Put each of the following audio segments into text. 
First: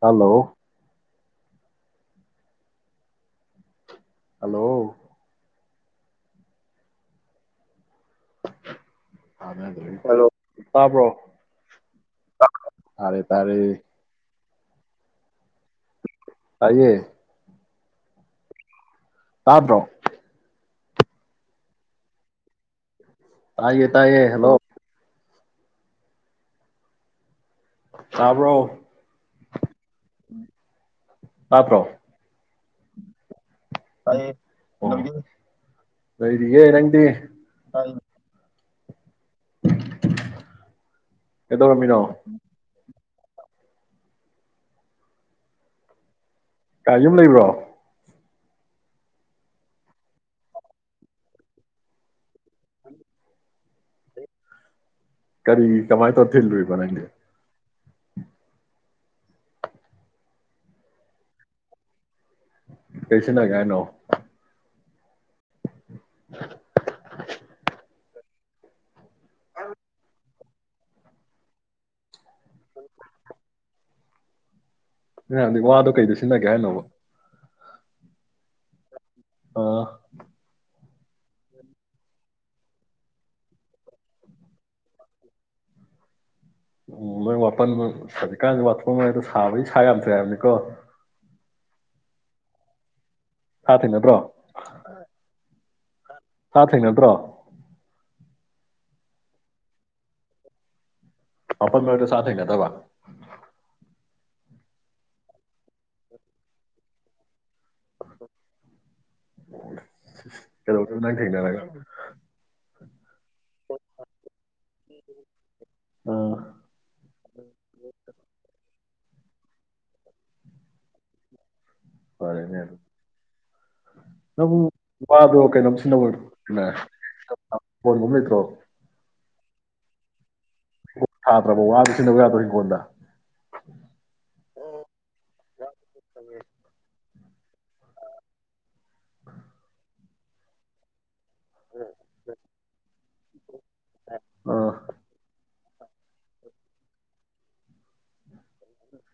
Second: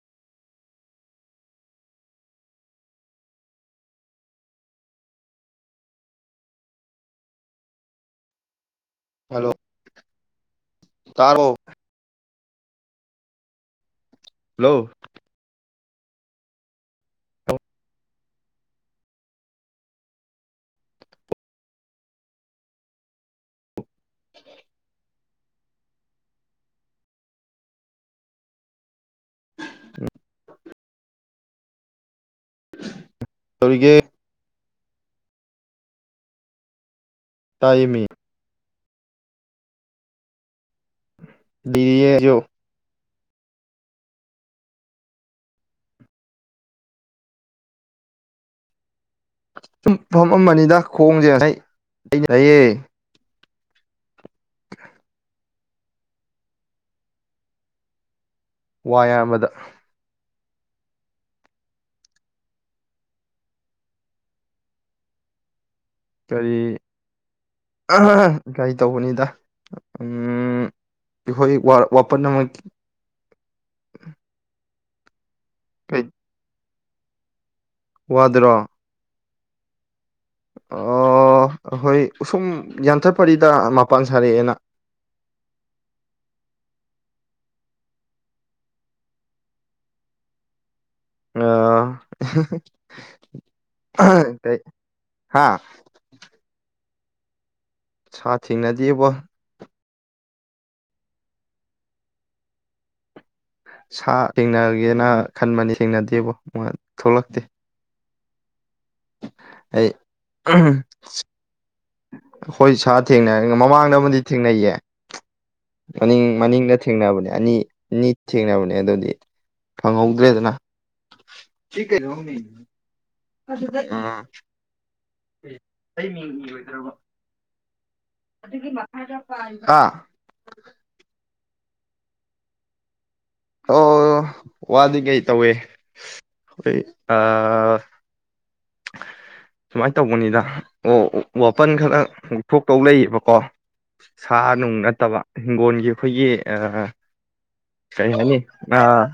hello hello ꯑ hello ꯑꯗꯨ ꯇꯥꯕ꯭ꯔꯣ ꯇꯥꯔꯕꯣ ꯇꯥꯔꯦ ꯇꯥꯔꯦ ꯍꯜꯂꯣ ꯇꯥꯏꯌꯦ ꯇꯥꯗ꯭ꯔꯣ ꯇꯥꯏꯌꯦ ꯇꯥꯏꯌꯦ ꯍꯜꯂꯣ ꯇꯥꯕ꯭ꯔꯣ ꯎ ꯑꯥ ꯄ꯭ꯔꯣ [unintelligible] ꯇꯒꯤ ꯅꯣꯏꯗꯤꯌꯦꯦ ꯅꯪꯗꯤ ꯇꯥꯏꯃꯤ [unintelligible] ꯑꯦꯗꯣ ꯔ ꯃꯤꯅꯣ ꯂꯤꯔꯤꯌꯦ ꯑꯩꯁꯨ ꯀꯥꯏ ꯌꯨꯝ ꯂꯩꯕ꯭ꯔꯣ ꯆꯨꯝꯐꯝ ꯑꯃꯅꯤꯗ ꯈꯣꯡꯁꯦ ꯉ ꯂꯩꯩꯅ ꯍꯥꯏꯌꯦꯦ ꯀ ꯀꯔꯤ ꯀꯃꯥꯏꯅ ꯇꯧꯔ ꯊꯤꯜꯨꯕ ꯅꯪꯦ ꯋꯥꯏ ꯑꯃꯗ ꯀꯩꯁꯅ ꯀꯅꯣ ꯀꯔꯤ ꯒꯥꯔꯤ ꯇꯧꯕꯅꯤꯗ ꯑꯩꯈꯣꯏ ꯋꯥꯄꯠꯅꯃꯛ ꯗꯤ ꯋꯥꯗꯣ ꯀꯩꯗꯣ ꯁꯤꯖꯤꯟꯅꯒꯦ ꯍꯥꯏꯅꯣꯕ ꯋꯥꯗ꯭ꯔ ꯑꯥ ꯑꯩꯈꯣꯏ ꯑꯁꯨꯝ ꯌꯥꯟꯊꯠ ꯄꯔꯤꯗ ꯃꯄꯥꯟ ꯁꯥꯔꯛꯑꯦꯅ ꯎ ꯃꯣꯏ ꯋꯥꯄꯜ ꯍꯧꯖꯤꯛꯀꯥꯟꯒꯤ ꯋꯥꯊꯣꯛꯉꯩꯗꯣ ꯁꯥꯕꯒꯤ ꯁꯥ ꯌꯥꯝꯗ꯭ꯔꯦ ꯍꯥꯏꯕꯅꯤꯀꯣ ꯑ ꯁꯥ ꯊꯦꯡꯅꯗ꯭ꯔꯣ ꯍꯥꯥ ꯁꯥ ꯊꯦꯡ ꯅꯠꯇ꯭ꯔꯣ ꯁꯥ ꯊꯦꯡꯅꯗꯕ ꯄꯄ ꯃꯦ ꯁꯥ ꯊꯅ ꯊꯕꯥ ꯁꯥ ꯊꯦꯡꯅꯒꯦꯅ ꯈꯟꯕꯅꯤ ꯊꯦꯡꯅꯗꯦꯕꯣ ꯊꯣꯛꯂꯛꯇꯦ ꯑꯩ ꯀꯗꯣ ꯅ ꯊꯅꯅ ꯍꯣꯏ ꯁꯥ ꯊꯦꯡꯅ ꯃꯃꯥꯡꯗꯕꯨꯗꯤ ꯊꯦꯡꯅꯩꯌꯦ ꯃꯅꯤꯡ ꯑꯥ ꯃꯅꯤꯡꯅ ꯊꯦꯡꯅꯕꯅꯦ ꯑꯅꯤ ꯑꯅꯤ ꯊꯦꯡꯅꯕ ꯑꯗꯨꯗꯤ ꯐꯪꯍꯧꯗ꯭ꯔꯦꯗꯅ ꯆꯀꯦ ꯊꯅꯤ ꯅꯕꯨ ꯋꯥꯗ ꯀꯩꯅꯩꯅꯁꯤ ꯅ ꯑꯩ ꯃꯤꯡ ꯑꯣꯏ ꯏꯔꯣꯏꯗ꯭ꯔꯕ ꯑꯣ ꯑꯗꯨꯒꯤ ꯃꯈꯥꯗ ꯑꯥ ꯊꯥꯗ꯭ꯔꯕꯥꯎ ꯋꯥꯗ ꯁꯤꯟꯗꯕ ꯌꯥꯗ꯭ꯔꯣ ꯍꯤꯡꯈꯣꯣꯟꯗ ꯑꯣ ꯋꯥꯗꯤ ꯀꯩ ꯇꯧꯏꯦ ꯑꯩꯣꯏ ꯑ ꯅ ꯇꯧꯕꯅꯤꯗ ꯑꯣ ꯑꯣ ꯋꯥꯄꯟ ꯈꯔ ꯉꯛꯊꯣꯛꯇꯧ ꯂꯩꯌꯦꯕꯀꯣ ꯁꯥ ꯑꯥ ꯅꯨꯡ ꯅꯠꯇꯕ ꯍꯤꯡꯒꯣꯜ ꯑꯩꯈꯣꯏꯒꯤ ꯀꯔꯤ ꯍꯥꯏꯅꯤ ꯑꯥ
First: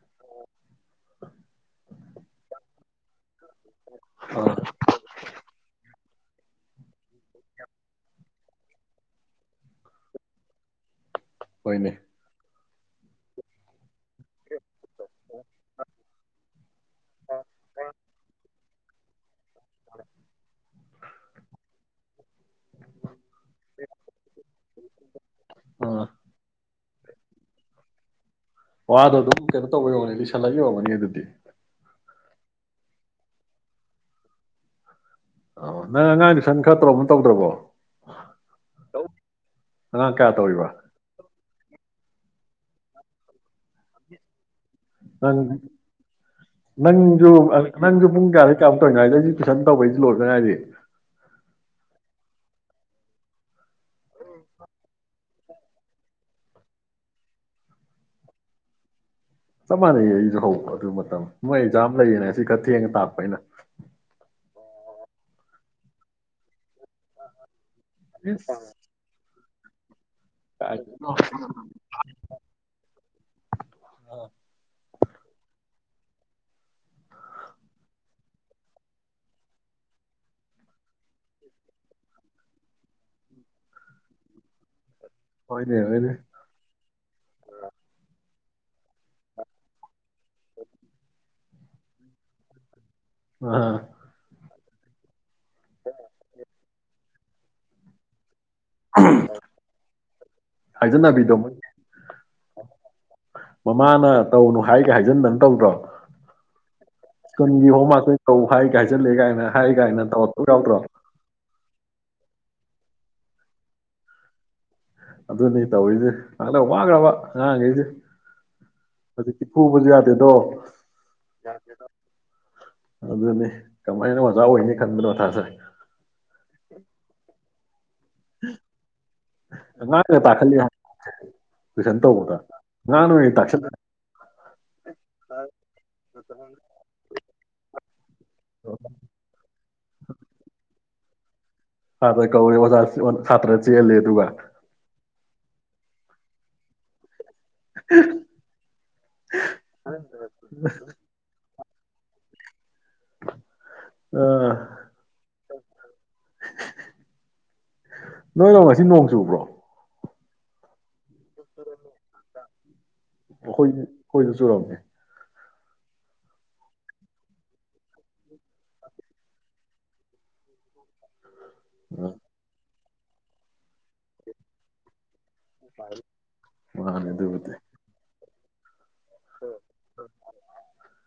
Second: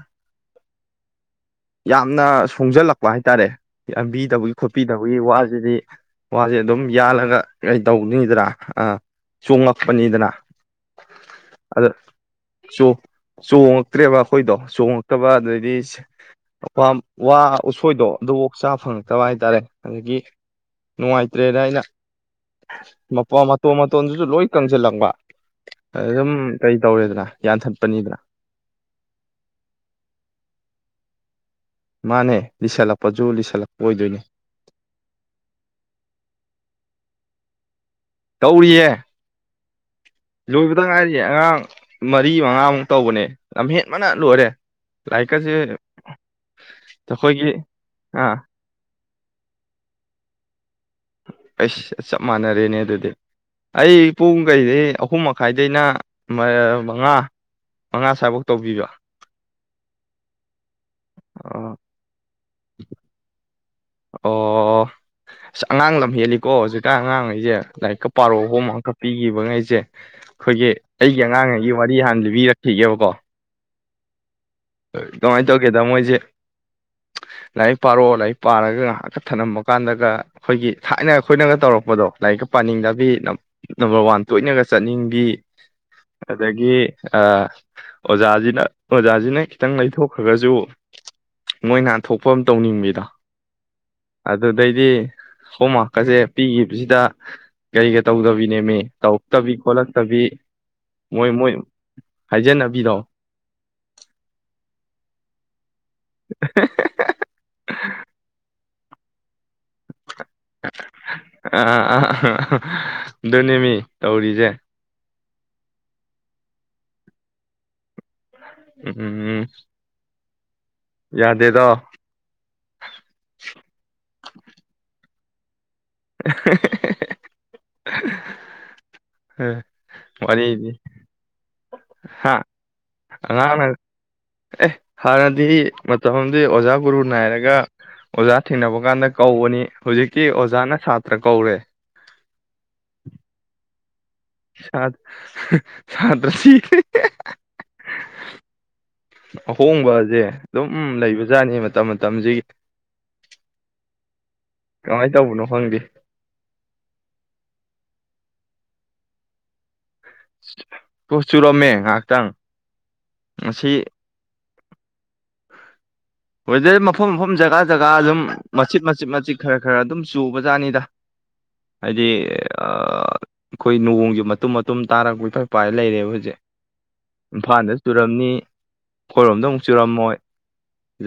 ꯌꯥꯝꯅ ꯁꯣꯡꯖꯜꯂꯛꯄ ꯍꯥꯏꯇꯥꯔꯦ ꯑꯥ ꯌꯥꯝꯝꯕꯤꯗꯕꯒꯤ ꯈꯣꯠꯄꯤꯗꯕꯒꯤ ꯋꯥꯁꯤꯗꯤ ꯋꯥꯁꯦ ꯑꯗꯨꯝ ꯌꯥꯜꯂꯒ ꯀꯩ ꯇꯧꯗꯗ꯭ꯔꯥ ꯑꯥ ꯆꯣꯡꯂꯛꯄꯅꯤꯗꯅ ꯍꯣꯏꯅꯦ ꯆꯣꯡꯉꯛꯇ꯭ꯔꯦꯕ ꯑꯩꯈꯣꯏꯗꯣ ꯆꯣꯡꯉ ꯀꯕꯥꯗ ꯑꯣꯏꯔꯤꯁ ꯋꯥ ꯎꯁꯣꯏꯗꯣ ꯑꯗꯨꯐꯣꯛ ꯆꯥ ꯐꯪꯉꯛꯇꯕ ꯍꯥꯏ ꯍꯥꯏꯇꯥꯔꯦ ꯑꯗꯒꯤ ꯅꯨꯡꯉꯥꯏꯇ꯭ꯔꯦꯅ ꯑꯩꯅ ꯃꯇꯣꯟ ꯃꯇꯣꯟꯗꯨꯁꯨ ꯂꯣꯏ ꯀꯪꯁꯤꯜꯂꯪꯕ ꯑꯥ ꯑꯗꯨꯝ ꯀꯩ ꯇꯧꯔꯦꯗꯅ ꯌꯥꯟꯊꯠꯄꯅꯤꯗꯅ ꯋꯥꯗꯣ ꯑꯗꯨꯝ ꯀꯩꯅꯣ ꯇꯧꯕ ꯌꯣꯒꯅꯤ ꯂꯤꯁꯜꯂꯒ ꯌꯧꯒꯅꯤ ꯑꯗꯨꯗꯤ ꯃꯥꯅꯦ ꯂꯤꯁꯜꯂꯛꯄꯁꯨ ꯂꯤꯁꯜꯂꯛꯄ ꯑꯣꯏꯗꯣꯏꯅꯦ ꯑ ꯅꯪ ꯑꯉꯥꯡꯗꯨ ꯁꯟ ꯈꯔ ꯇꯧꯔꯣꯅ ꯇꯧꯗ꯭ꯔꯕꯣ ꯀꯧꯔꯤꯌꯦ ꯑꯉꯥꯡ ꯀꯌꯥ ꯇꯧꯔꯤꯕ ꯂꯣꯏꯕꯗ ꯉꯥꯏꯔꯤꯌꯦ ꯑꯉꯥꯡ ꯃꯔꯤ ꯃꯉꯥꯃꯨꯛ ꯇꯧꯕꯅꯦ ꯂꯝꯍꯦꯠ ꯃꯅ ꯂꯣꯏꯔꯦ ꯪ ꯂꯥꯏꯔꯤꯛꯀꯁꯦ ꯅꯟꯖꯨ ꯑꯩꯈꯣꯏꯒꯤ ꯅꯟꯖꯨ ꯑꯥ ꯄꯨꯡꯒ ꯑ ꯀꯞꯇꯣꯗꯖꯤ ꯨꯁꯟ ꯇꯧꯕꯩꯁꯤ ꯂꯣꯏꯔꯗꯉꯥꯏꯗꯤ ꯑꯩꯁ ꯆꯞ ꯃꯥꯟꯅꯔꯦꯅꯦ ꯑꯗꯨꯗꯤ ꯑꯩ ꯄꯨꯡ ꯀꯩꯗꯩ ꯑꯍꯨꯝ ꯃꯈꯥꯏꯗꯩꯅ ꯃꯉꯥ ꯃꯉꯥ ꯁ꯭ꯋꯥꯕꯛ ꯇꯧꯕꯤꯕ ꯆꯞ ꯃꯥꯟꯅꯩ ꯑꯩꯁꯨ ꯍꯧꯈ꯭ꯔꯦ ꯑꯗꯨ ꯃꯇꯝ ꯑ- ꯃꯣꯏꯖꯥ ꯂꯩꯔꯤꯅꯦ ꯁꯤ ꯈ ꯊꯦꯡꯅ ꯇꯥꯛꯄ ꯑꯩꯅ ꯑꯣ ꯑꯁ ꯑꯉꯥꯡ ꯂꯝ ꯍꯦꯜꯂꯤꯀꯣ ꯍꯧꯖꯤꯛ ꯑꯉꯥꯡꯈꯩꯁꯦ ꯂꯥꯏꯔꯤꯛꯀ ꯄꯥꯔꯛꯑꯣ ꯏꯁ ꯍꯣꯝ ꯑꯃꯛ ꯄꯤꯈꯤꯕ ꯉꯩꯁꯦ ꯆꯖꯦ ꯑꯩꯈꯣꯏꯒꯤ ꯀꯥꯏꯗꯩꯅꯣ ꯑꯩꯒꯤ ꯑꯉꯥꯡꯉꯩꯒꯤ ꯋꯥꯔꯤ ꯍꯥꯟꯅ ꯂꯤꯕꯤꯔꯛꯈꯤꯒꯦꯕꯀꯣ ꯀꯃꯥꯏꯅ ꯇꯧꯒꯦꯗ ꯃꯣꯏꯁꯦ ꯂꯥꯏꯔꯤꯛ ꯄꯥꯔꯛꯑꯣ ꯂꯥꯏꯔꯤꯛ ꯄꯥꯔꯒ ꯉꯥꯏꯍꯥꯛꯀ ꯊꯝꯂꯝꯃ ꯀꯥꯟꯗꯒ ꯑꯩꯈꯣꯏꯒꯤ ꯊꯥꯏꯅ ꯑꯩꯈꯣꯏꯅꯒ ꯇꯧꯔꯛꯄꯗꯣ ꯂꯥꯏꯔꯤꯛꯀ ꯄꯥꯅꯤꯡꯗꯕꯤ ꯅꯝꯕꯔ ꯋꯥꯟ ꯇꯣꯏꯅꯒ ꯆꯠꯅꯤꯡ ꯍꯣꯏꯅꯦ ꯍꯣꯏꯅꯦ ꯑꯗꯒꯤ ꯑꯣꯖꯥꯁꯤ ꯅ ꯂꯩꯊꯣꯛꯈ꯭ꯔꯒꯁꯨ ꯅꯣꯏ ꯥꯟꯊꯣꯛꯐꯝ ꯑꯃ ꯇꯧꯅꯤꯡꯕꯗ ꯑ ꯑꯗꯩꯗꯤ ꯍꯣꯝꯋꯔꯥꯛꯀꯁꯦ ꯄꯤꯈꯤꯕꯁꯤꯗ ꯀꯩꯒ ꯇꯧꯗꯕꯤ ꯅꯦꯝꯃꯦ ꯇꯧꯔꯛꯇꯕꯤ ꯈꯣꯠꯂꯛꯇꯕꯤ ꯃꯣꯏ ꯃꯣꯏ ꯍꯥꯏꯖꯟꯅꯕꯤꯗꯣ ꯃꯃꯥꯅ ꯇꯧꯅꯨ ꯍꯥꯏꯒ ꯍꯥꯏꯖꯤꯟꯗꯅ ꯇꯧꯗ꯭ꯔꯣ ꯁꯖꯤꯍꯣ ꯃꯥꯁꯨ ꯀꯧ ꯍꯥꯏꯥꯏ ꯀꯥꯏꯁꯤꯠꯂꯦ ꯀꯥꯏꯅ ꯍꯥꯏ ꯀꯥꯏ ꯇꯧ ꯔꯣ꯭ꯔꯣ ꯑꯥ ꯑꯥ ꯑꯗꯨꯅꯦꯃꯤ ꯇꯧꯔꯤꯁꯦ ꯑꯗꯨꯅꯤ ꯇꯧꯔꯤꯁꯦ ꯍꯗꯛ ꯋꯥꯈ꯭ꯔꯕ ꯉꯉꯥꯡꯈꯩꯁꯦ ꯑ ꯎꯝ ꯐꯨꯕꯖ ꯌꯥ ꯗꯣ ꯌꯥꯗꯦꯗꯣ ꯑꯗꯨꯅꯤ ꯀꯃꯥꯏꯅ ꯑꯣꯖꯥ ꯑꯣꯏꯅꯤ ꯈꯟꯕꯅꯣ ꯇꯥꯖꯔꯦ [unintelligible] [unintelligible] ꯎꯝ ꯑꯦ ꯋꯥꯔꯤꯗꯤ ꯇꯨꯏꯁꯟ ꯍꯥ ꯇꯧꯕꯗ ꯑꯣꯏꯅ ꯑꯉꯥꯡꯅ ꯇꯥꯛꯁꯜꯂꯦ ꯑꯦ ꯍꯥꯟꯅꯗꯤ ꯃꯇꯝꯗꯤ ꯑꯣꯖꯥ ꯒꯨꯔꯨ ꯅꯥꯏꯔꯒ ꯑꯣꯖꯥ ꯊꯦꯡꯅꯕ ꯀꯥꯟꯗ ꯀꯧꯕꯅꯤ ꯍꯧꯖꯤꯛꯇꯤ ꯑꯣꯖꯥꯅ ꯁꯥꯇ ꯄ꯭ꯔ ꯀꯧꯋꯦ ꯀꯧ ꯍ ꯐꯠꯇꯔ ꯆꯦꯦꯜꯂꯦ ꯇꯧꯒ ꯁꯥꯗ ꯁꯥꯗ꯭ꯔꯁꯤꯈ ꯑꯍꯣꯡꯕꯁꯦ ꯑꯗꯨꯝ ꯂꯩꯕꯖꯥꯠꯅꯤ ꯃꯇꯝ ꯃꯇꯝꯁꯤ ꯀꯃꯥꯏꯅ ꯇꯧꯕꯅꯣ ꯍꯪꯗꯦ ꯅꯣꯏ ꯅ ꯉꯁꯤ ꯅꯣꯡ ꯆꯨꯕ꯭ꯔꯣ [unintelligible] ꯄꯣ ꯆꯂꯣꯃꯦꯦ ꯉꯥꯛꯇꯪ ꯑꯩꯈꯣꯏ ꯑꯩꯈꯣꯏꯗ ꯆꯨꯔꯝꯃꯦ ꯍꯣꯏꯗꯗꯤ ꯃꯐꯝ ꯃꯐꯝ ꯖꯒꯥ ꯖꯒꯥ ꯑꯗꯨꯝ ꯃꯆꯤꯠ ꯃꯆꯤꯠ ꯃꯆꯤꯠ ꯈꯔ ꯈꯔ ꯑꯗꯨꯝ ꯆꯨꯕ ꯖꯥꯠꯅꯤꯗ ꯍꯥꯏꯗꯤ ꯑ ꯑꯩꯈꯣꯏ ꯅꯣꯡꯁꯦ ꯃꯇꯨꯝ ꯃꯇꯨꯝ ꯇꯥꯔꯛꯄꯩ ꯊ ꯎꯄꯥꯏ ꯂꯩꯔꯦꯕ ꯍꯧꯖꯤꯛ ꯃꯥꯅꯦ ꯑꯗꯨꯕꯨꯗꯤ ꯏꯝꯐꯥꯜꯗ ꯆꯨꯔꯝꯅꯤ ꯑꯩꯈꯣꯏꯔꯣꯝꯗ ꯑꯃꯨꯛ ꯆꯨꯔꯝꯃꯣꯏ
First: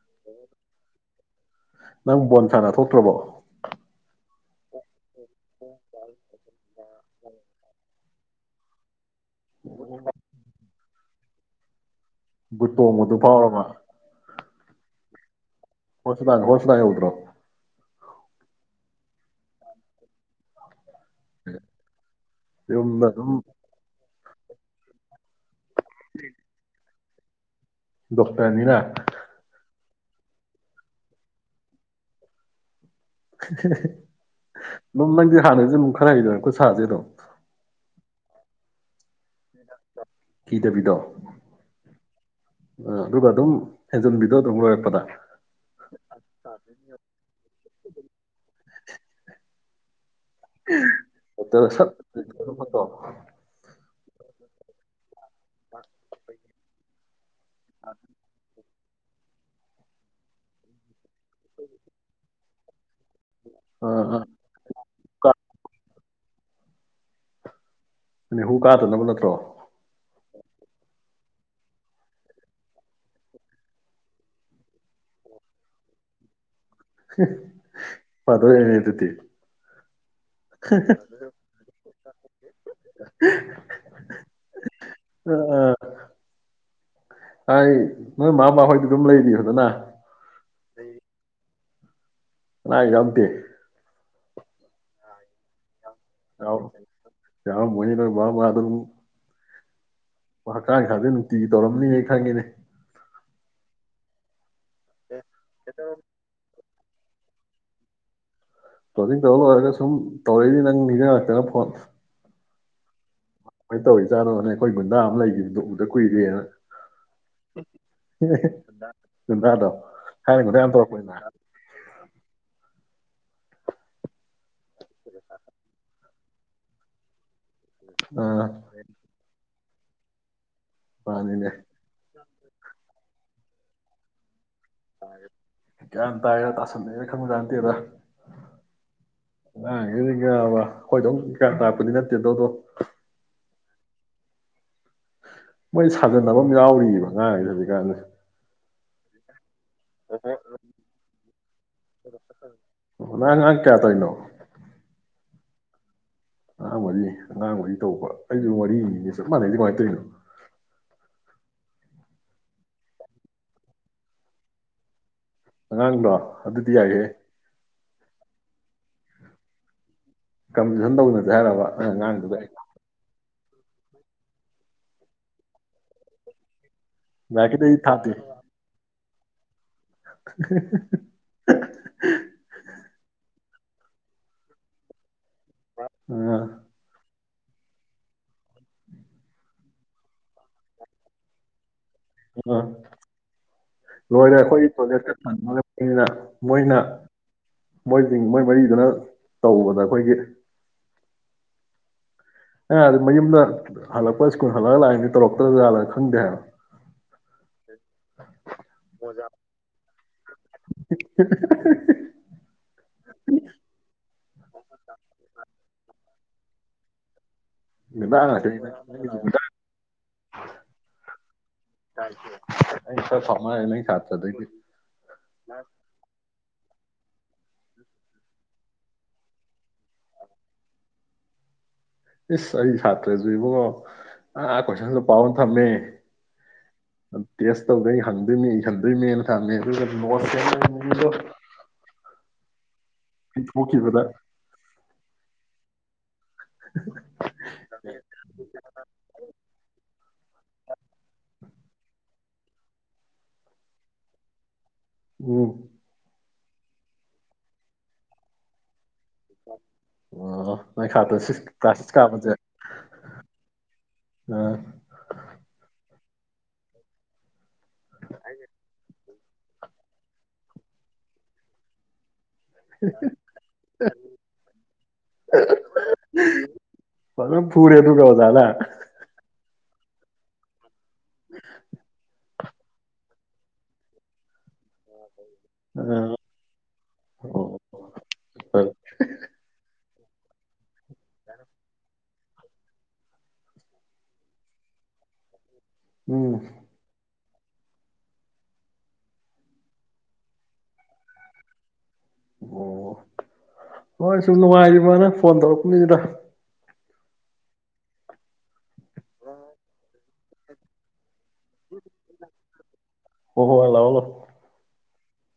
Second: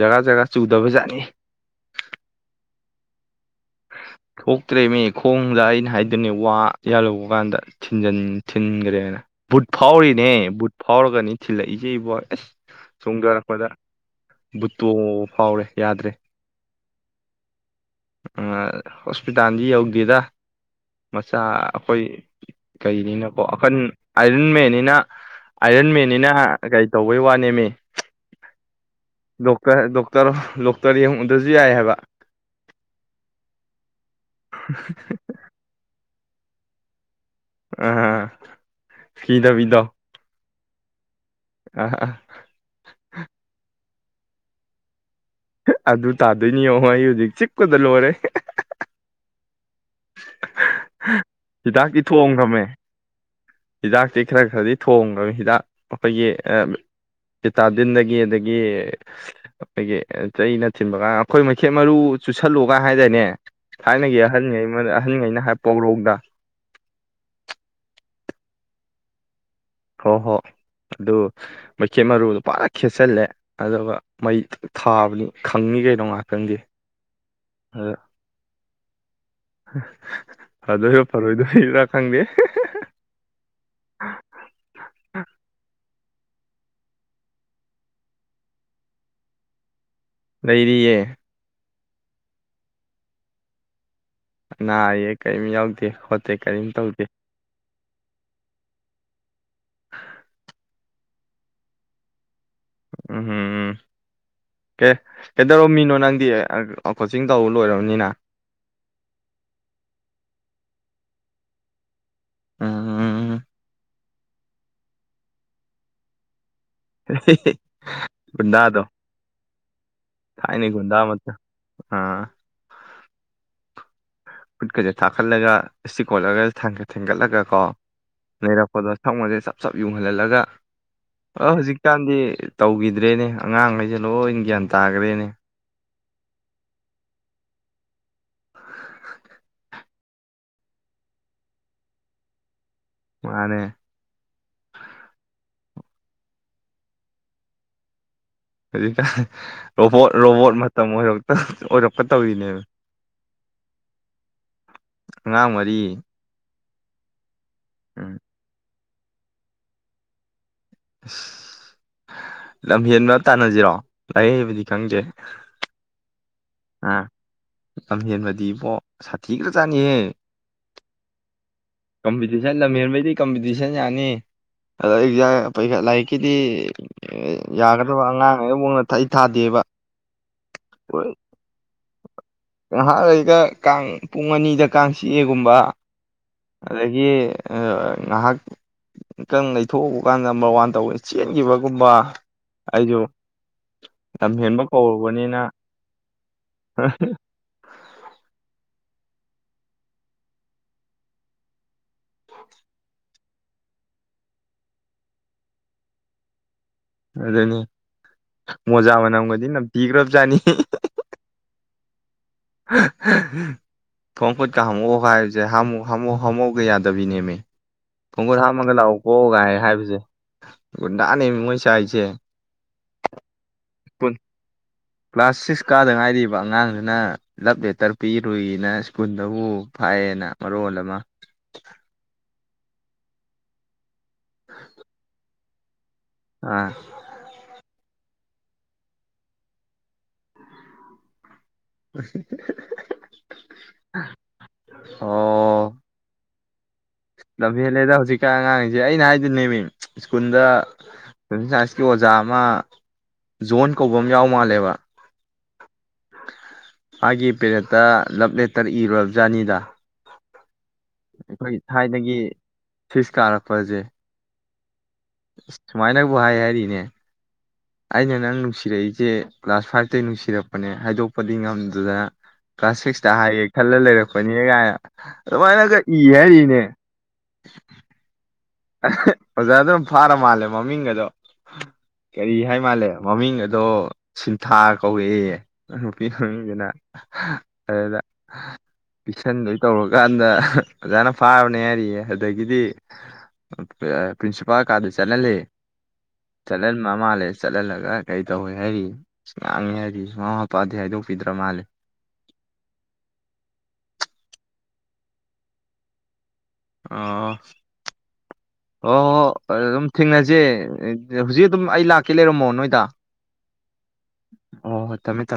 ꯖꯒꯥ ꯖꯒꯥ ꯆꯨꯗꯕꯖꯥꯠꯅꯤ ꯄ꯭ꯔꯕꯣ ꯊꯣꯛꯣꯛꯀ꯭ꯔꯦ ꯃꯤ ꯈꯣꯡꯗ ꯑꯩꯅ ꯍꯥꯏꯗꯣꯏꯅꯤ ꯋꯥ ꯌꯥꯜꯍꯨꯧꯕ ꯀꯥꯟꯗ ꯊꯤꯟꯟ ꯊꯤꯟꯈ꯭ꯔꯦꯅ ꯕꯨꯠ ꯐꯥꯎꯔꯤꯅꯦ ꯕꯨꯠ ꯐꯥꯎꯔꯒꯅꯤ ꯊꯤꯜꯂꯛꯏꯁꯦ ꯏꯕꯣ ꯑꯁ ꯕꯨꯇꯣ ꯃꯗꯨ ꯄꯥꯎ ꯑꯃ ꯕꯨꯠꯇꯣꯡꯉꯕ ꯐꯥꯎꯔꯦ ꯌꯥꯗ꯭ꯔꯦ ꯍꯁ ꯊꯥꯡ ꯍꯣꯁ ꯔꯣ ꯍꯣꯁꯄꯤꯇꯥꯜꯗꯤ ꯌꯧꯗ꯭ꯦꯔꯤꯗ ꯃꯆꯥ ꯑꯩꯈꯣꯏ ꯌꯨꯝꯗ ꯑꯗꯨꯝ ꯀꯩꯅꯤꯅꯀꯣ ꯑꯈꯟ ꯑꯔ ꯃꯅꯤꯅ ꯑꯥꯏꯔꯟ ꯃꯦꯅꯤꯅ ꯍꯥ ꯀꯩ ꯇꯧꯕꯩ ꯋꯥꯅꯦꯃꯤ ꯗꯣꯛꯇꯔꯥꯅꯤꯅꯥ ꯗꯣꯛꯇꯔ ꯗꯣꯛꯇꯔ ꯗꯣꯛꯇꯔ ꯌꯦꯡꯉꯨꯗ꯭ꯔꯁꯨ ꯌꯥꯏ ꯍꯥꯏꯕ ꯅꯝ ꯅꯪꯗꯤ ꯍꯅꯁꯨꯦ ꯨꯈ ꯍꯥꯏꯗ ꯁꯥꯖꯔꯣ ꯑ ꯀꯤꯗ ꯄꯤꯗ ꯀꯤꯗꯕꯤꯗꯣ ꯑ ꯑꯗꯨꯒ ꯑꯗꯨꯝ ꯍꯦꯟꯖꯝꯕꯤꯗꯣ ꯑꯗꯨꯝ ꯂꯣꯏꯔꯛꯄꯗ ꯑꯗꯨ ꯇꯥꯗꯣꯏꯅꯤ ꯌꯦꯡꯉꯣ ꯑꯩ ꯍꯧꯖꯤꯛ ꯆꯤꯛꯄꯗ ꯂꯣꯏꯔꯦ ꯑ ꯁꯠꯇ ꯍꯤꯗꯥꯛꯁꯤ ꯈꯔ ꯈꯔꯗꯤ ꯊꯣꯡꯉ ꯍꯤꯗꯥꯛ ꯑꯩꯄꯣꯏꯒꯤ ꯇꯤꯇꯥꯗꯤꯟꯗꯒꯤ ꯑꯗꯒꯤ ꯑꯩꯈꯣꯏꯒꯤ ꯆꯩꯅꯆꯤꯡꯕꯒ ꯑꯩꯈꯣꯏ ꯃꯩꯦꯠ ꯃꯔꯨ ꯆ ꯁꯜꯂꯨꯒ ꯍꯥꯏꯇꯥꯏꯅꯦ ꯊꯥꯏꯅꯒꯤ ꯑꯥ ꯑꯍꯟꯩ ꯑꯍꯟꯉꯩꯅ ꯍꯥꯏ ꯄꯧꯔꯧꯗ [unintelligible] ꯑ ꯍꯨ ꯀꯥꯗꯅꯕ ꯅꯠꯇ꯭ꯔꯣ ꯍꯣꯏ ꯍꯣꯏ ꯑꯗꯨ ꯃꯩꯈꯦꯠ ꯃꯔꯨꯗꯣ ꯄꯨꯔ ꯈꯦꯠꯆꯜꯂꯦ ꯑꯗꯨꯒ ꯃꯩ ꯊꯥꯕꯅꯤ ꯈꯪꯅꯤ ꯀꯩꯅꯣ ꯉꯥꯏꯍꯥꯛꯇꯪꯗꯤ ꯐꯗꯣꯏꯅꯦ ꯑꯗꯨꯗꯤ ꯐꯗꯣꯏꯔ ꯐꯔꯣꯏꯗꯣꯏꯕ꯭ꯔꯥ ꯈꯪꯗꯦ ꯑ ꯑ ꯑꯩ ꯅꯣꯏ ꯃꯥꯃ ꯃꯥꯍꯣꯏꯗꯤ ꯑꯗꯨꯝ ꯂꯩꯔꯤ ꯍꯗꯅ ꯂꯩꯔꯤꯌꯦ ꯑ ꯀꯝꯇꯤ ꯌꯦ ꯀꯩ ꯃꯤ ꯌꯥꯎꯗꯤ ꯈꯣꯠꯇꯦ ꯀꯔꯤꯝ ꯇꯧꯗꯦ ꯃꯗ ꯃꯥꯕꯥ ꯃꯍꯥꯗꯨꯔ ꯍ ꯍꯛꯆꯥꯡ ꯁꯥꯗ ꯅꯨꯡꯇꯤꯒꯤ ꯇꯧꯔꯝꯅꯤꯅꯦ ꯑꯩ ꯈꯪꯉꯤꯅꯦ ꯎꯝ ꯎꯝ ꯎꯝ ꯀꯦ ꯀꯩꯗꯧꯔꯣ ꯃꯤꯅꯣ ꯅꯪꯗꯤ ꯀꯣꯆꯤꯡ ꯇꯧ ꯂꯣꯏꯔꯕꯅꯤꯅ ꯇꯣꯗꯤꯤꯡ ꯇꯧꯧꯕ ꯂꯣꯏꯔꯒ ꯁꯨꯝ ꯇꯧꯔꯛꯏꯗꯤ ꯅꯪ ꯅꯤꯡꯅꯤꯖ ꯂꯥꯛꯛꯇꯅ ꯐꯣꯟ ꯎꯝ ꯃꯅ ꯇꯧꯔꯤ ꯆꯥꯗꯣꯅꯦ ꯑꯩꯈꯣꯏ ꯒꯨꯟꯗꯥ ꯑꯃ ꯂꯩꯈꯤꯕꯗꯨ ꯎꯗ ꯀꯨꯏꯔꯦꯅ ꯨꯗꯥꯗ ꯒꯨꯟꯗꯥꯗꯣ ꯊꯥꯏꯅ ꯒꯨꯟꯗꯥ ꯊꯥꯏꯅꯤ ꯌꯥꯝ ꯒꯨꯗꯥꯥ ꯇꯧꯔꯛꯄꯅꯤꯅ ꯃ ꯑꯥ ꯐꯨꯠꯀꯦ ꯊꯥꯀꯔ ꯂꯩꯦꯒ ꯀꯣꯂꯒ ꯊꯦꯡꯒꯠꯂꯒ ꯀꯣ ꯑꯥ ꯂꯩꯔꯛꯄꯗꯣ ꯁꯪꯉꯁꯦ ꯆꯠ ꯆꯞ ꯌꯨꯡꯍꯜꯍꯜꯂꯒ ꯃꯥꯅꯤꯅꯦ ꯑ ꯍꯧꯖꯤꯛꯀꯥꯟꯗꯤ ꯇꯧꯈꯤꯗ꯭ꯔꯦꯅꯦ ꯑꯉꯥꯡꯉꯩꯦ ꯂꯣꯏꯅ ꯭ꯌꯥꯟ ꯇ ꯇꯥꯒꯔꯦꯅꯦ ꯀꯒꯌꯥ ꯇꯥꯏꯔꯥ ꯇꯥꯁꯟꯂꯦꯅ ꯈꯟꯕꯗ ꯅꯠꯇꯦꯗ ꯑꯕ ꯍꯣꯏꯗꯧ ꯀꯌꯥ ꯇꯥꯔꯛꯄꯗꯤ ꯅꯠꯇꯦꯗꯗꯣ ꯃꯥꯅꯦ ꯃꯣꯏ ꯁꯥꯖꯟꯅꯕ ꯑꯃ ꯌꯥꯎꯔꯤꯑꯕ ꯉꯥꯡꯁꯦ ꯍꯧꯖꯤꯛꯀꯥꯟꯁꯦ ꯍꯧꯔꯤ ꯀ ꯔꯣꯕꯣꯠ ꯔꯣꯕꯣꯠ ꯃꯇꯝ ꯑꯣꯏ ꯑꯣꯏꯔꯛꯀ ꯇꯧꯔꯤꯅꯦꯕ ꯅꯪ ꯑꯉꯥꯡ ꯀꯌꯥ ꯇꯧꯔꯤꯅꯣ ꯑꯉꯥꯡ ꯃꯔꯤ ꯑ ꯃꯅꯤꯅꯤ ꯑ ꯉꯥꯡꯕꯒꯤ ꯇꯧꯕ ꯎꯝ ꯑꯩꯗꯨ ꯋꯥꯔꯤꯅꯤ ꯃꯅꯦꯗꯤꯉꯇꯩꯣ [unintelligible] ꯂꯝꯍꯦꯟꯕ ꯇꯥꯟꯅꯁꯤꯔꯣ ꯂꯥꯏꯔꯤꯛ ꯍꯩꯕꯗꯤ ꯈꯪꯗꯦ ꯍꯉꯥꯡꯗꯣ ꯑ ꯀꯕꯗꯤ ꯑꯕꯣ ꯁꯥ ꯊꯤꯒ꯭ꯔꯥꯖꯥꯅꯤ ꯀꯝꯄꯤꯇꯁꯟ ꯇꯧꯅꯁ ꯍꯥꯏꯔꯕ ꯑꯉꯥꯡꯗꯨꯗ ꯇꯗꯤꯁꯟ ꯌꯥꯅꯤ ꯑꯗꯣ ꯑꯦꯛꯖꯥꯈꯠ ꯂꯥꯏꯔꯤꯛꯀꯤꯗꯤ ꯑꯦ ꯂꯥꯏꯔꯤꯛꯀꯤꯗꯤ ꯑꯩ ꯌꯥꯒ꯭ꯔꯗ ꯋꯥ ꯊꯥꯗꯦ ꯉꯥꯡꯉꯉ ꯊ ꯑꯩ ꯊꯥꯗꯦꯕ [unintelligible] ꯍ ꯉꯩꯍꯥꯛ ꯂꯩꯇꯥ ꯑꯩ ꯀꯥꯡ ꯄꯨꯡ ꯑꯅꯤꯗ ꯀꯥꯡ ꯆꯑꯕ ꯀꯨꯝꯕ ꯑꯥ ꯑꯗꯒꯤ ꯉꯥꯏꯍꯥꯛ ꯇꯪ ꯂꯩꯊꯣꯛꯎꯕ ꯀꯥꯟꯗ ꯅꯝꯕꯔ ꯋꯥꯟ ꯇꯧꯋꯦ ꯆꯦꯟꯈꯤꯕ ꯀꯨꯝꯕ ꯑꯥ ꯑꯩꯁꯨ ꯂꯣꯏꯔꯦ ꯇꯝꯍꯦꯟꯕ ꯑꯩꯈꯣꯏ ꯇꯣꯏꯂꯦꯠꯀ ꯀꯔꯨꯕꯅꯤꯅ ꯊꯟꯕꯅꯤꯅ ꯃꯣꯏꯅ ꯃꯣꯏꯁꯤꯡ ꯃꯣꯏ ꯃꯔꯤꯗꯨꯅ ꯇꯧꯕꯗ ꯑꯩꯈꯣꯏꯒꯤ ꯑ ꯃꯌꯨꯝꯗ ꯍꯜꯂꯛꯄ ꯁ꯭ꯀꯨꯜ ꯍꯜꯂꯛꯂꯒ ꯂꯥꯛꯏꯗꯤ ꯇꯧꯔꯛꯇꯕꯖꯥꯜꯂꯒ ꯈꯪꯗꯦ ꯍꯥꯏꯕ ꯑꯗꯨꯅꯤ ꯃꯣꯖꯥ ꯃꯅꯝꯒꯗꯤ ꯅꯝ ꯄꯤꯈ꯭ꯔꯕꯖꯥꯠꯅꯤ ꯊꯣꯡ ꯀꯠ ꯀ ꯍꯝꯃꯛ ꯈꯥꯏꯁꯦ ꯍꯨ ꯍꯃ ꯍꯧꯒꯦ ꯌꯥꯗꯕꯤ ꯏꯅꯦ ꯃ ꯈꯣꯡꯒꯨꯠ ꯍꯥꯝꯃꯒ ꯂꯥꯛꯑꯣ ꯀꯣꯛꯎꯒꯥꯏ ꯍꯥꯏꯕꯁꯦ ꯒꯨꯟꯗꯥꯅꯦ ꯃꯤꯉꯣꯏ ꯆꯥꯏꯁꯦ ꯀ꯭ꯂꯥꯁ ꯁꯤꯛꯁ ꯀꯥꯗꯪ ꯍꯥꯏꯔꯤꯕ ꯑꯉꯥꯡꯗꯨꯅ ꯂꯞ ꯂꯦꯇꯔ ꯄꯤꯔꯨꯏꯅ ꯏꯁꯄꯨꯟꯗꯕꯨ ꯐꯥꯏꯌꯦꯅ ꯃꯔꯣ ꯑꯃ ꯏꯁ ꯑꯩ ꯁꯥꯇ꯭ꯔꯁꯨ ꯏꯕꯨꯡꯉꯣ ꯑ ꯀꯣꯏꯁꯟ ꯄꯥꯎ ꯊꯝꯃꯦ ꯑꯥ ꯑ ꯇꯦꯁ ꯇꯧꯕꯩ ꯍꯪꯗꯣꯏꯅꯦ ꯏ ꯍꯟꯗꯣꯏꯅꯦꯅ ꯊꯝꯃꯦ ꯑꯗꯨꯒ ꯅꫭꯁ ꯁꯦꯝ ꯂꯩꯔꯝꯃꯤꯅꯤꯅꯦ ꯍꯤ ꯍꯤ ꯍꯦ ꯍꯦ ꯍꯦ ꯄꯤꯊꫭꯛꯈꯤꯕꯗ ꯑꯣ ꯂꯝꯍꯦꯜꯂꯦꯗ ꯍꯧꯖꯤꯛꯀꯥꯟ ꯑꯉꯥꯡꯁꯦ ꯑꯩꯅ ꯍꯥꯏꯁꯤꯅꯦꯃꯤ ꯁ꯭ꯀꯨꯜꯗ ꯁꫭꯁꯦꯜ ꯁꯥꯏꯟꯁꯀꯤ ꯑꯣꯖꯥ ꯃꯥ ꯖꯣꯟ ꯀꯧꯕ ꯑꯝ ꯌꯥꯎ ꯃꯥꯜꯂꯦꯕ ꯎꯝ ꯃꯥꯒꯤ ꯄꯦꯔꯠꯇ ꯂꯞ ꯂꯦꯇꯔ ꯏꯔꯨꯔ ꯖꯥꯅꯤꯗ ꯑꯣ ꯃꯥꯏ ꯁꯥꯇ꯭ꯔ ꯁꯤꯛꯁ ꯀ꯭ꯂꯥꯁ ꯁꯤꯛꯁ ꯀꯥꯕꯁꯦ ꯁꯤꯛꯁ ꯀꯥꯔꯛꯄꯁꯦ ꯑꯥ ꯕꯨ ꯍꯥꯏ ꯍꯥꯏꯔꯤꯅꯦ ꯑꯩꯅ ꯅꯪ ꯅꯨꯡꯁꯤꯔꯛꯏꯖꯦ ꯀ꯭ꯂꯥꯁ ꯐꯥꯏꯚꯇꯩ ꯅꯨꯡꯁꯤꯔꯛꯄꯅꯦ ꯍꯥꯏꯗꯣꯛꯄꯗꯤ ꯉꯝꯗꯗꯅ ꯀ꯭ꯂꯥꯁ ꯁꯤꯛꯁꯇ ꯍꯥꯏꯒꯦ ꯈꯜꯂ ꯂꯩꯔꯛꯄꯅꯦ ꯀꯥꯏꯅ ꯑꯗꯨꯃꯥꯏꯅꯒ ꯏ ꯍꯥꯏꯔꯤꯅꯦ ꯑꯣꯖꯥ ꯗꯨꯅ ꯐꯥꯔ ꯃꯥꯜꯂꯦ ꯃꯃꯤꯡꯒ ꯗꫭ ꯀꯔꯤ ꯍꯥꯏ ꯃꯥꯜꯂꯦ ꯃꯃꯤꯡ ꯒꯗꯣ ꯁꯤꯟꯊꯥ ꯀꯧꯋꯦꯌꯦ ꯅꯨꯄꯤ ꯃꯃꯤꯡꯁꯤꯅ ꯑꯗꯨꯗ ꯄꯤꯁꯟꯗꫭꯏ ꯇꯧꯔ ꯀꯥꯟꯗ ꯍ ꯑꫭꯖꯥꯅ ꯐꯥꯕꯅꯦ ꯍꯥꯏꯔꯤꯌꯦ ꯑꯗꯒꯤꯗꯤ ꯄ꯭ꯔ ꯄ꯭ꯔꯤꯟꯁꯤꯄꯥꯜ ꯀꯥꯗ ꯆꯠ ꯍꯜꯂꯦ ꯆꯂꯟꯕ ꯃꯥꯥꯂꯦ ꯆꯠꯍꯜꯂꯒ ꯀꯩ ꯇꯧꯋꯦ ꯍꯥꯏꯔꯤ ꯁ ꯉꯥꯡꯉꯦ ꯍꯥꯏꯔꯤ ꯁꯃꯥ ꯃꯄꯥꯗꯤ ꯍꯥꯏꯗꯣꯛꯄꯤꯗ꯭ꯔ ꯃꯥꯜꯂꯦ ꯑꯣ ꯍꯣꯏ ꯁꯨꯝ ꯅꯨꯡꯉꯥꯏꯔꯤ ꯕꫭꯅꯦ ꯐꯣꯟ ꯇꯧꯔꯛꯄꯅꯤꯗ ꯑꯥ ꯑꯣ ꯍꫭ ꯑꯗꯨꯝ ꯊꯦꯡꯅꯖꯦ ꯍꯧꯖꯤꯛ ꯑꯗꯨꯝ ꯑꯩ ꯂꯥꯛꯀꯦ ꯂꯩꯔꯝꯃꯣ ꯅꯣꯏꯗ ꯑꯣ ꯍꯣꯏ ꯇꯃꯦ ꯇ